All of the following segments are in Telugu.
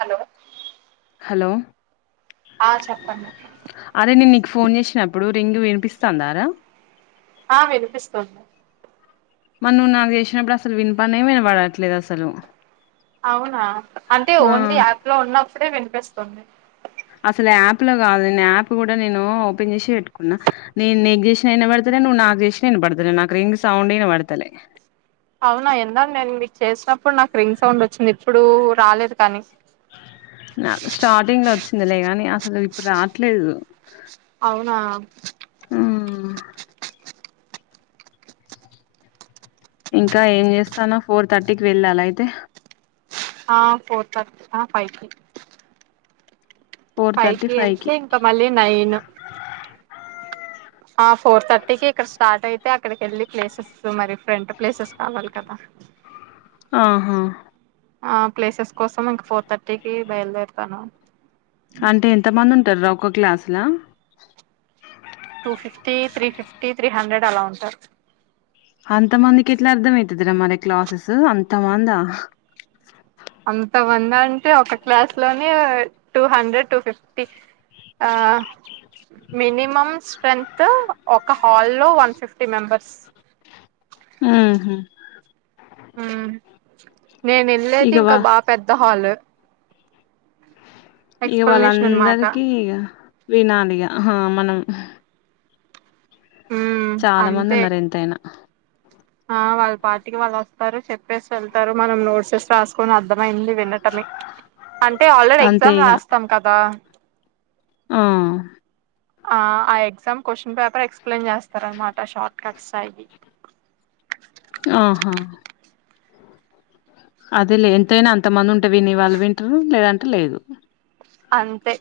హలో. హలో. ఆ చెప్పండి. అరే నేను నీకు ఫోన్ చేసినప్పుడు రింగు వినిపిస్తాందారా. ఆ వినిపిస్తుంద. మన్ నువ్వు నాకు చేసినప్పుడు అసలు వినిపనే వినపడట్లేదు అసలు. అవునా అంటే ఆ ఓన్లీ యాప్ లో ఉన్నప్పుడే వినిపిస్తుంది. అసలు యాప్ లో కాదు నేను యాప్ కూడా నేను ఓపెన్ చేసే పెట్టుకున్నా నేను నీకు చేసినా ఇనపడతాలే, నువ్వు నాకు చేసిన ఇనపడతాలే నాకు రింగ్ సౌండ్ ఇనపడతలే. అవునా ఇందాక నేను మీకు చేసినప్పుడు నాకు రింగ్ సౌండ్ వచ్చింది, ఇప్పుడు రాలేదు కానీ. స్టార్టింగ్ లో వచ్. చిందలే గాని అసలు ఇప్పుడు రాట్లేదు. అవునా. మ్మ్ ఇంకా ఏం చేస్తాన ఫోర్ థర్టీకి వెళ్ళాల అయితే. ఆ ఫోర్ థర్ అ ఫైవ్ ఫైవ్ కి ఇల్తే ఇంకా మళ్ళీ నైను ఆ ఫోర్ థర్టీకి ఇక్కడ స్టార్ట్ అయితే అక్కడికి ఎళ్ళి ప్లేసెస్ మరి రెంట్ ప్లేసెస్ కావాలి కదా ఆహా ఆ ప్లేసెస్ కోసం ఇంక ఫోర్ థర్టీకి బయలుదేరుతాను అంటే ఎంతమంది ఉంటారు రా ఒక క్లాసల two fifty three fifty three hundred అలా ఉంటారు అంత మందికి ఎట్లా అర్థం అవుతదిరా మరి క్లాసెస్ అంతమందా అంతమంది అంటే ఒక క్లాస్ లోనే టూ హండ్రెడ్ టూ ఫిఫ్టీ ఆ మినిమమ్ శ్రన్త్ ఒక హాల్లో వన్ ఫిఫ్టీ మెంబెర్స్ ఉహు ఉ నేను వెళ్ళేది ఇగ వా ఇంకా బా పెద్ద హాలు ఇగ ఎక్స్ప్లనేషన్ అనమాట వాళ్ళందరికీ ఇగ వినాలి ఇగ హా మనం ఉమ్ చాలా మంది అంతే ఉన్నారు ఎంతైనా ఆ వాళ్ళ పాటికి వాళ్ళు వస్తారు చెప్పేసి వెళ్తారు మనం నాడ్సేస్ రాసుకొని అర్థమైంది వినటమే అంటే ఆల్రెడీ అంతే ఎగ్జామ్ రాస్తాం కదా ఉ ఆ ఆ ఎగ్జమ్ క్యూషన్ పేపర్ ఎక్స్ప్లెయిన్ చేస్తారనమట షార్ట్ కట్స్ అయ్యి ఆహా అదేలే ఎంతైనా అంత మంది ఉన్ వినేవాళ్ళు వింటరు లేదంటే లేదు అంతే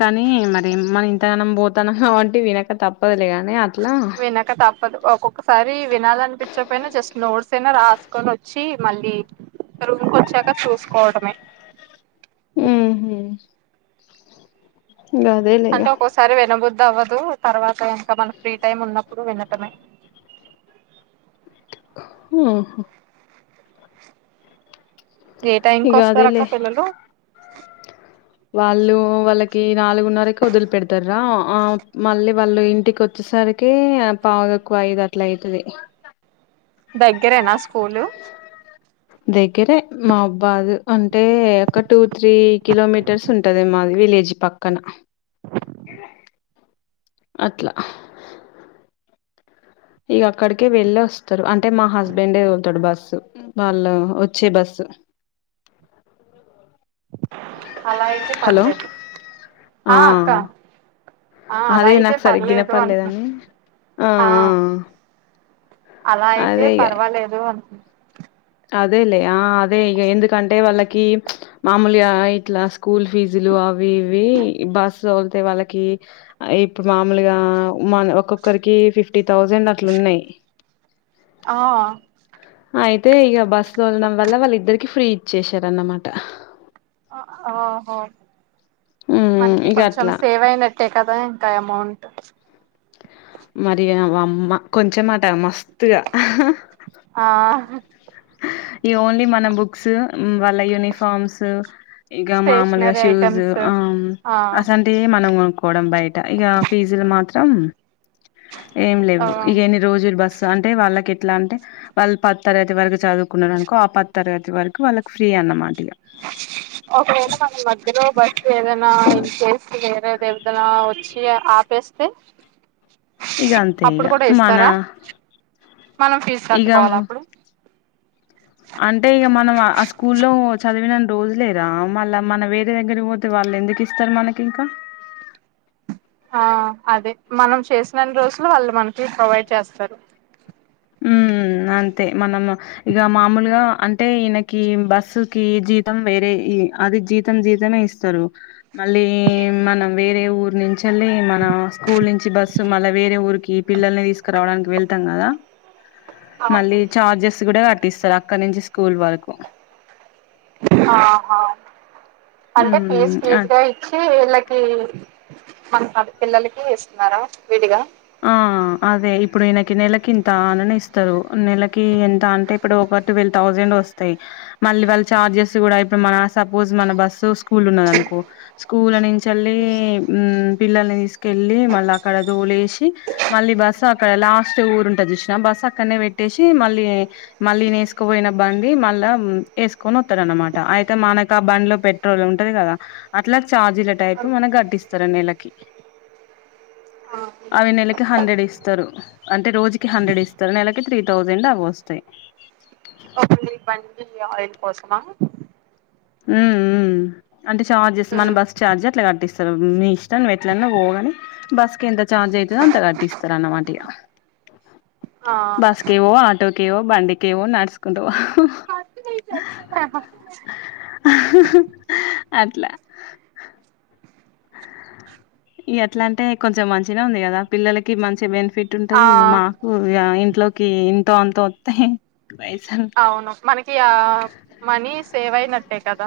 కానీ మరి మన ఇంతగానం పోతానంకాబట్టి వినక తప్పదులే కానీ వినక తప్పదు ఒక్కొకొ ఒకసారి వినాలనిపించకపోయినా జస్ట్ నోట్స్ అయినా రాసుకొని వచ్చి మళ్ళీ రూమ్కి వచ్చాక చూసుకోవడమే ఉహు అదేలే ఇగ సరే వినబుద్దు అవ్వదు తర్వాత ఇంకా మన ఫ్రీ టైమ్ ఉన్నప్పుడు వినటమే హు ఏ టైం కు ఇగ వస్తారు అదేలే అక్క పిల్లలు వాళ్ళు వాళ్ళకి నాలుగున్నరకి వదిలి పెడతారా ఆ మళ్ళీ వాళ్ళు ఇంటికి వచ్చ వచ్చేసరికి ఆ పావు తక్కువ ఐదు అట్లా అయితది దగ్గరేనా స్కూలు దగ్గరే మా మహబాదు అంటే ఒక టూ త్రీ కిలోమీటర్ ర్స్ ఉంటది మాది విలేజీ పక్కన అట్లా ఇక అక్కడికే వెళ్ళి వస్తారు అంటే మా హస్బెండ్ తోలతాడు బస్సు వాళ్ళ వచ్చే బస్సు అలా అయితే హలో పర్లేదు ఆ అక్క ఆ అలా అదే అయితే నాకు సరిగ్గా పర్లేదు అంటున్నా ఇనపడలేదని ఆ అలా ఆ అయితే అదే ఇగ పర్వాలేదు అను అదేలే ఆ అదే ఇగ ఎందుకంటే వాళ్ళకి మామూలిగా ఇట్లా స్కూల్ ఫీజులు అవి ఇవి బస్ తోలితే వాళ్ళకి ఇప్పుడు మామూలుగా మ ఒక్కొక్కరికి ఫిఫ్టీ థౌజండ్ అట్లు ఉన్నాయి ఆవా అయితే ఇక బస్సు తోలనడం వల్ల వాళ్ళు ఇద్దరికి ఫ్రీ ఇచ్చసారన్నమాట ఓహో హ్మ్ మనకి ఇగ కొంచెం అట్లా సేవ్ అయినట్ టే కదా ఇంక ఆ అమాౌంట్ మరి అమ్మ కొంచెం అట మస్తుత్గా ఆ ఈ ఓన్లీ మన బుక్స్ వాళ్ళ యూనిఫార్మ్స్ ఇగ మామూలుగా స్టేషనరీ షూస్ ఐటమ్స్ ఆ ఆ అస టే మన కొనుడం బయట ఇ ఫీజులు మాత్రం ఏం ఆ లేవు ఇ రోజులు బస్సు అంటే వాళ్ళకి ఎట్లా అంటే వాళ్ళ పద్ తరగతి వరకు చదువుకున్నాడానుకో ఆ పద్ తరగతి వరకు వాళ్ళకి ఫ్రీ అన్నమాట ఇక ఒక వేళా మన మధ్యలో బస్సు ఏదైనా ఇన్కేస్ చేసి వేరే ఏది ఏదనా వచ్చి ఇగ ఆపేస్తే ఇగ అంతే ఇగ అప్పుడు కూడా మన ఇస్తారా మనం ఫీజు ఇగ కట్టుకోవాలి అప్పుడు అంటే ఇక మనం ఆ స్కూల్లో చదివిన రోజులే నా మళ్ళీ మన వేరే దగ్గర పోతే వాళ్ళు ఎందుకు ఇ ఇస్తారు మనకి ఇంకా ఆ అదే మనం చేసినన్ని రోజులు వాళ్ళు మనకి ప్రొవైడ్ చేస్తారు ఉ అంతే మనం ఇక మామూలుగా అంటే ఈయనకి బస్సు కి జీతం వేరే ఈ అది జీతం జీతమే ఇస్త తరు మళ్ళీ మనం వేరే ఊరు నుంచిళ్ళి మన స్కూల్ నుంచి బస్సు మళ్ళా వేరే ఊరికి పిల్లల్ని తీసుకురావడానికి వెళ్తాం కదా మళ్ళీ చార్జెస్ కూడా కట్టిస్తారు అక్కడ నుంచి స్కూల్ వరకు ఆహ అంటే ఫేజ్ ఉమ్ అ ఫేజ్ గా ఇచ్చి వీళ్ళ ఉ ఈ మన పిల్లలకి ఇస్తున్నారా విడిగా ఆ అదే ఇప్పుడు ఈయనకి నెలకి ఇంత అని ఇస్తారు నెలకి ఎంత అంటే ఇప్పుడు ఒక ట్వెల్వ్ థౌజండ్ వస్తాయి. మళ్ళీ వాళ్ళ చార్జెస్ కూడా ఇప్పుడు మన సపోజ్ మన బస్సు, స్కూల్ ఉన్నదనుకో స్కూలనుంచల్ని పిల్లల్ని తీసుకెళ్ళి మళ్ళ అక్కడ దోలేసి మళ్ళీ బస్సు అక్కడ లాస్ట్ ఊరు ఉంటది చూసినవా బస్ అక్కడనే పెట్టేసి మళ్ళీ మళ్ళీ ఇయన వేసుకుపోయిన బండి మళ్ళా వేసుకొని వస్తాడున్నమాట అయితే మనకు ఆ బండిలో పెట్ట పెట్రోల్ ఉంటది కదా అట్లా ఛార్జీల టైప్ మనకి ఆ గట్టిస్తారు నెలకి అవి నెలకి హండ్రెడ్ ఇస్తారు అంటే రోజుకి హండ్రెడ్ ఇస్తారు నెలకి త్రీ థౌజండ్ అవి వస్తాయి. ఆయిల్ కోసమా [unintelligible] ఉ ఉ ఉ అంటే చార్జెస్ మన బస్సు చార్జ్ అట్లా కట్టిస్తారు. మీ ఇష్టం ఎట్లన్నా పోగాని బస్కి ఎంత చార్జ్ అయితదో అంతా కట్టిస్తారు అన్న మాట ఆ బస్కేవో, ఆటోకేవో, బండికేవో, నడుచకుంటపోవ ఆహ హ హ అట్లా ఇగ అట్లా అంటే కొంచెం మంచిగా ఉంది కదా పిల్లలకి మంచి బెనిఫిట్ ఆ ఇట్టుఉంట్టది మాకు ఇగ ఇంట్లోకి ఇంతో అంత వస్తాయి పైయసల్‌ అవును మనకి ఆ మనీ సేవ్ అయినట్టే కదా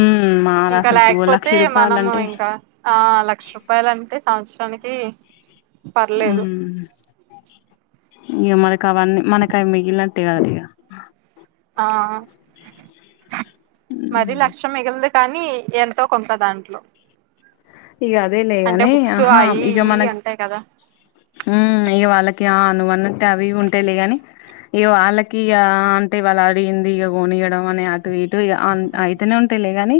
ఉ మ ఇంకాల అయిపోతే మనము ఇంకా ఆ లక్ష రూపాయలు అంటే సంవత్సరానికి పర్లేదు ఉమ్ ఇక మనకి అవన్నీ మనకు అవి మిగినంటే కద ఇక ఆ మరి హ్మ్ లక్ష మిగిలదు కానీ ఎంతో కొంత దాంట్లో ఇగ అదే లే అంటే గని బుక్స్ ఆహ అయి ఇగ ఇయి మనకు ఉంటాయి కదా ఉ ఇగ వాళ్ళకి ఆ నువ్వు అన్నటే అవి ఉంటాయిలే గాని ఇగ వాళ్ళకి ఇగ ఆ అంటే వాళ్ళ అడిగింది ఇగ కొనియడం అని అటు ఇటు అయితేనే ఉంటేలేగాని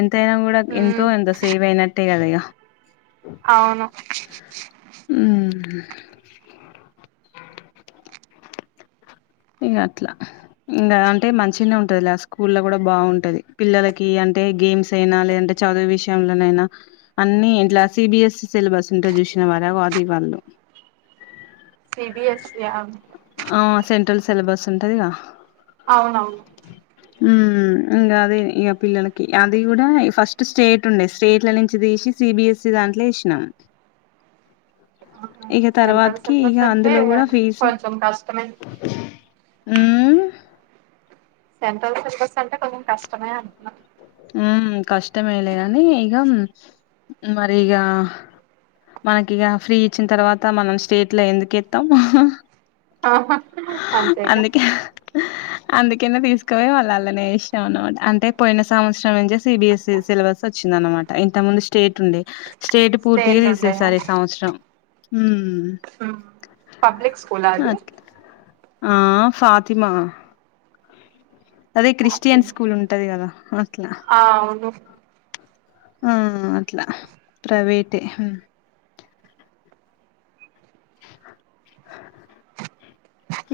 ఎంతయినా కూడా ఎంతో ఉమ్ ఎంత సేవ్ అయినట్టు అంతేగా ఇగ అవును ఉ ఇగ అట్ల ఇగ అంటే మంచిగనే ఉంటదిలే స్కూల్లో కూడా బాగుంటది పిల్లలకి అంటే గేమ్స్ అయినా లేదంటే చదువు విషయంలోనైనా అన్ని ఇట్లా సిబిఎస్ఈ సిలబస్ ఉంటది చూసినవా రా అది వాళ్ళు సిబిఎస్ఈ యా అవును సెంట్రల్ సిలబస్ ఉంటదిగా అవునవును ఉ ఉ ఇగ అదే ఇగ పిల్లలకి అది కూడా ఫస్ట్ స్టేట్ ఉండే స్టేట్ల నుంచి తీసి సిబిఎస్ఈ దాంట్లో ఎసినాం ఇగ సెంట్రల్ తర్వాతకి ఇగ సిలబస్ అంటే అందులో కూడా ఫీజు కొంచెం కష్టమే ఉమ్ సెంట్రల్ సిర్బస్ అంటే కొంచెం కష్టమే అంటున్న ఉ కష్టమేలేగానీ ఇక మరి ఇగ మనకి ఇక ఫ్రీ ఇచ్చిన తర్వాత మనం స్టేట్ లో ఎందుకు ఎస్తాం ఆహా అంతేగా అందుకే అందుకనే తీసుకో వాళ్ళ అలానే ఏసినం అనమాట అంటే పోయిన సంవత్సరం నుంచే సిబిఎస్సి సిలబస్ వచ్చిందనమాట ఇంత ముందు స్టేట్ ఉండే స్టేట్ పూర్తిగా తీసేశారు ఈ సంవత్సరం ఉమ్ ఉ పబ్లిక్ స్కూల్ అది అట్లా ఆ ఫాతిమా అదే క్రిస్టియన్ స్కూల్ ఉంటది కదా అట్లా ఆ అవును ఆ అట్లా ప్రైవేట్ హు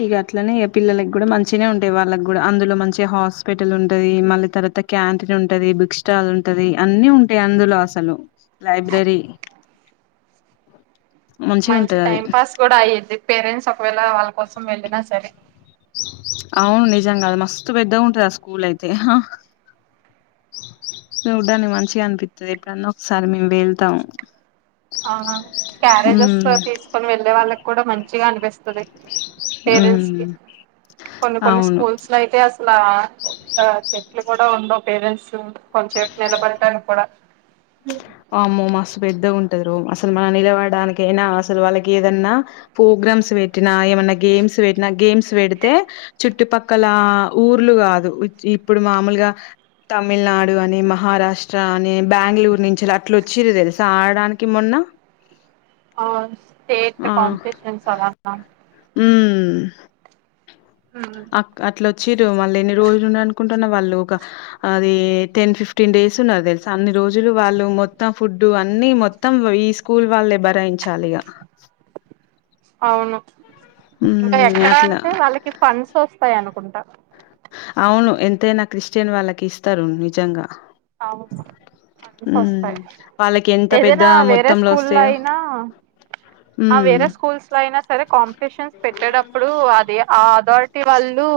ఇక అట్లనే ఇక పిల్లలకి కూడా మంచినే ఉంటాయి వాళ్ళకి కూడా అందులో మంచిగా హాస్పిటల్ ఉంటుంది మళ్ళీ తర్వాత క్యాంటీన్ ఉంటది బుక్ స్టాల్ ఉంటది అన్ని ఉంటాయి అందులో అసలు లైబ్రరీ మంచిగా మంచి ఉంటది అది టైం పాస్ కూడా అయ్యేద్ది పేరెంట్స్ ఒకవేళ వాళ్ళ కోసం వెళ్ళిన సరే అవును నిజం కాదు మస్తు పెద్దగా ఉంటది ఆ స్కూల్ అయితే చూడ్డానికి మంచిగా అనిపిస్తుంది ఎప్పుడన్నా ఒకసారి మేము వెళ్తాం అవునా క్యారేజెస్ ఉమ్ వస్తె తీసుకొని వెళ్ళే వాళ్ళకి కూడా మంచిగా అనిపిస్ తది పేరెంట్స్ ఉమ్ కి కొన్ని కొన్ని అవును స్కూల్స్ అట్లా అయితే అసలా ఒక చెట్లు కూడా ఉండవు పేరెంట్స్ కొంచెపు నిలబడటానికి కూడా అమ్మో మస్తు పెద్ద ఉంటాది రూమ్ అసలు మనం నిలవడడానినికి అయినా అసలు వాళ్ళకి ఏదన్నా ప్రోగ్రామ్స్ పెట్టినా ఏమన్నా గేమ్స్ పెట్టినా గేమ్స్ పెడితే చుట్టు పక్కల ఊర్లు కాదు ఇప్పుడు మామూలుగా తమిళనాడు అని మహారాష్ట్ర అని బెంగళూరు నుంచి రా ఎట్లా వచ్చింరు తెలుసా ఆడడానికి మొన్న ఆ స్టేట్ కాంపిటిషన్స్ అలానా ఊ ఉ అక్ అట్లా వచ్చిరు మళ్ళ ఎన్ని రోజులుండి అనుకుంటున్న వాళ్ళు ఒక అది టెన్ ఫిఫ్టీన్ డేస్ ఉన్నారు తెలు అన్ని రోజులు వాళ్ళు మొత్తం ఫుడ్డు అన్ని మొత్తం ఈ స్కూల్ వాళ్ళే భరాయించాలి ఇగ అవును ఇంకా హ్మ్. ఎక్కడ అట్లా. అంటే వాళ్ళకి ఫండ్స్ వస్తాయి అనుకుంటా అవును ఎంతైనా క్రిస్టియన్ వాళ్ళకి ఇస్తారు నిజంగా అవును ఫండ్స్ హ్మ్. వస్తాయి వాళ్ళకెంత పెద్ద ఏదైనా వేరే మొత్తంలో స్కూల్ లో ఒస్తాయో. అయినా ఆ హ్మ్. వేరే స్కూల్స్ అయినా సరే కాం పిటీషన్స్ పెట్టేటప్పుడు అది ఆ అథారిటీ వాళ్ళు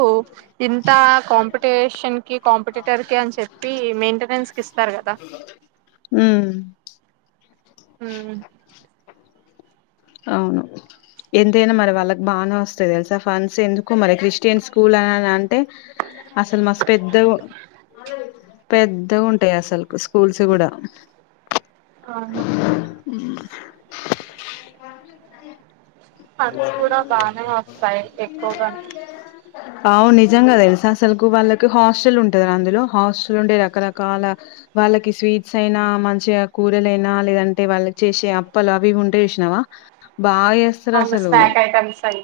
ఇంత కం టేషన్ కి కాంపిటేటర్ కి అని చెప్పి మెయింటెనెన్స్ కి ఇస్తారు కదా ఉ ఉహు అవును ఎంతైనా మరి వాళ్ళకి బాగానే వస్తది తెలుసా ఫండ్స్ ఎందుకు మరి క్రిస్టియన్ స్కూల్ అని అంటే అసలు మస్ పెద్ద పెద్దగా ఉంటాయి అసలు సుక్ స్కూల్స్ కూడా అవును ఫండ్స్ కూడా బానే వస్తాయి ఎక్కువగా అఓ [inaudible] అవును నిజంగా తెలుస అసలుకు వాళ్ళకి హాస్టల్ ఉంటది అందులో హాస్టల్ నుండి రకరకాల వాళ్ళకి స్వీట్స్ అయినా మంచిగా కూరలయినా లేదంటే వాళ్ళకి చేసే అప్పలు అవి ఉంటే వేసినామా బాగా వేస్తారు అవును అసలు స్నాక్ ఐటమ్స్ అయి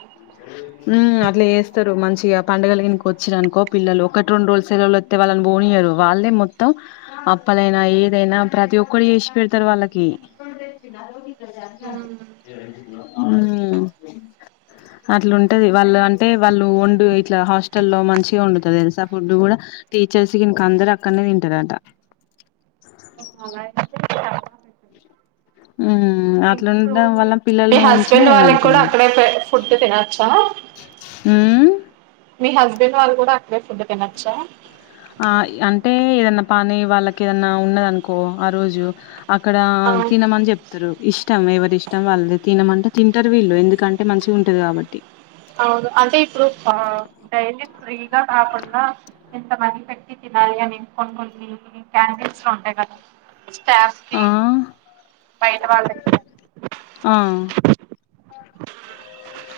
హమ్ అట్లా చేస్తారు మంచిగా పండగలకి ఇంకా వచ్చారునుకో పిల్లలు ఒకటి రెండు రోజు సెలవలు ఇగ వాళ్ళని పోనీయరు వాళ్ళే మొత్తం అప్పలైనా ఏదైనా ప్రతి ఒక్కటి చేసి పెడతారు వాళ్ళకి ఉమ్ ఆమ్ అట్లా ఉంటది వాళ్ళు అంటే వాళ్ళు వండు ఇట్లా హాస్టల్ లో మంచిగా వండుతాది తెలుసా ఫుడ్ కూడా టీచర్స్ కి ఇంక అందరు అక్కడనే తింటారట [inaudible] ఉమ్ ఇప్పుడు అట్లాండడం వల్ల మీ పిల్లల్ని ఉంచినా హస్బెండ్ వాళ్ళకి కూడా ఏమనిపియదు అక్కడే ఫుడ్ తినొచ్చా హమ్ మీ హస్బెండ్ వాళ్ళు కూడా అక్కడే ఫుడ్ తినొచ్చా ఆ అంటే ఏదన్నా పనీ వాళ్ళకి ఏదన్నా ఉన్నదనుకో ఆ రోజు అక్కడ ఆ తినమని ఇరు ఇష్టం ఎవరి ఇష్టం వాళ్ళే తినమంటే తింటారు వీళ్ళు ఎందుకంటే మంచిగా ఉంటాది కాబట్టి అవును అంటే ఇప్పుడు డైలీ ఫ్రీగా కాకుండా ఇంతమంది పెట్టి తినాలి అని కొన్నీ కొన్ని క్యాండిల్స్ లో ఉంటాయి కదా స్టాఫ్ కి ఆ బైటా వాళ్ళకి ఆ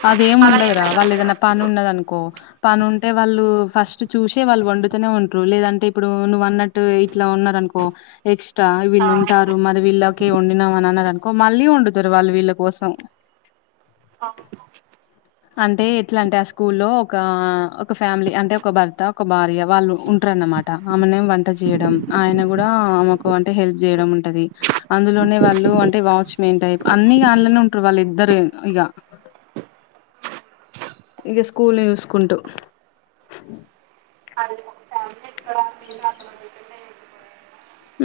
అదేం అలా ఉండదురా ఏమైనా వాళ్ళు ఉంటాయా ఏదైనా పని ఉందనుకో పని ఉంటే వాళ్ళు ఫస్ట్ చూసే వాళ్ళు వండుతూనే ఉంటారు లేదంటే ఇప్పుడు నువ్వు అన్నట్టు ఇట్లా ఉన్నారు అనుకో నెక్స్ట్ ఆ వీళ్ళు ఉంటారు మరి వీళ్ళకే వండినాం అని అన్నారు అనుకో మళ్ళీ వండుతారు వాళ్ళు వీళ్ళ కోసం అవునా అంటే ఎట్లా అంటే ఆ స్కూల్ లో ఒక ఒక ఫ్యామిలీ అంటే ఒక భర్త ఒక భార్య వాళ్ళు ఉంటారు అన్నమాట ఆమెనేం వంట చేయడం ఆయన కూడా ఆమెకు వంట హెల్ప్ చేయడం ఉంటది అందులోనే వాళ్ళు అంటే వాచ్ మాన్ టైప్ అన్ని ఆడనే ఉంటారు వాళ్ళు ఇద్దరు ఇక ఇక స్కూల్ చూసుకుంటూ అదిే ఫ ఎక్కడ [inaudible]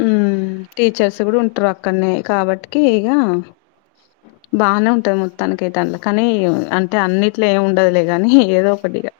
ఉమ్ టీచర్స్ కూడా ఉంటరు అక్కడనే కాబట్కి ఇగ బాగానే ఉంటది మొత్తానికి అయితే కానీ అంటే అన్నిట్లో ఏమి ఉండదులే కానీ ఏదో ఒకటిగా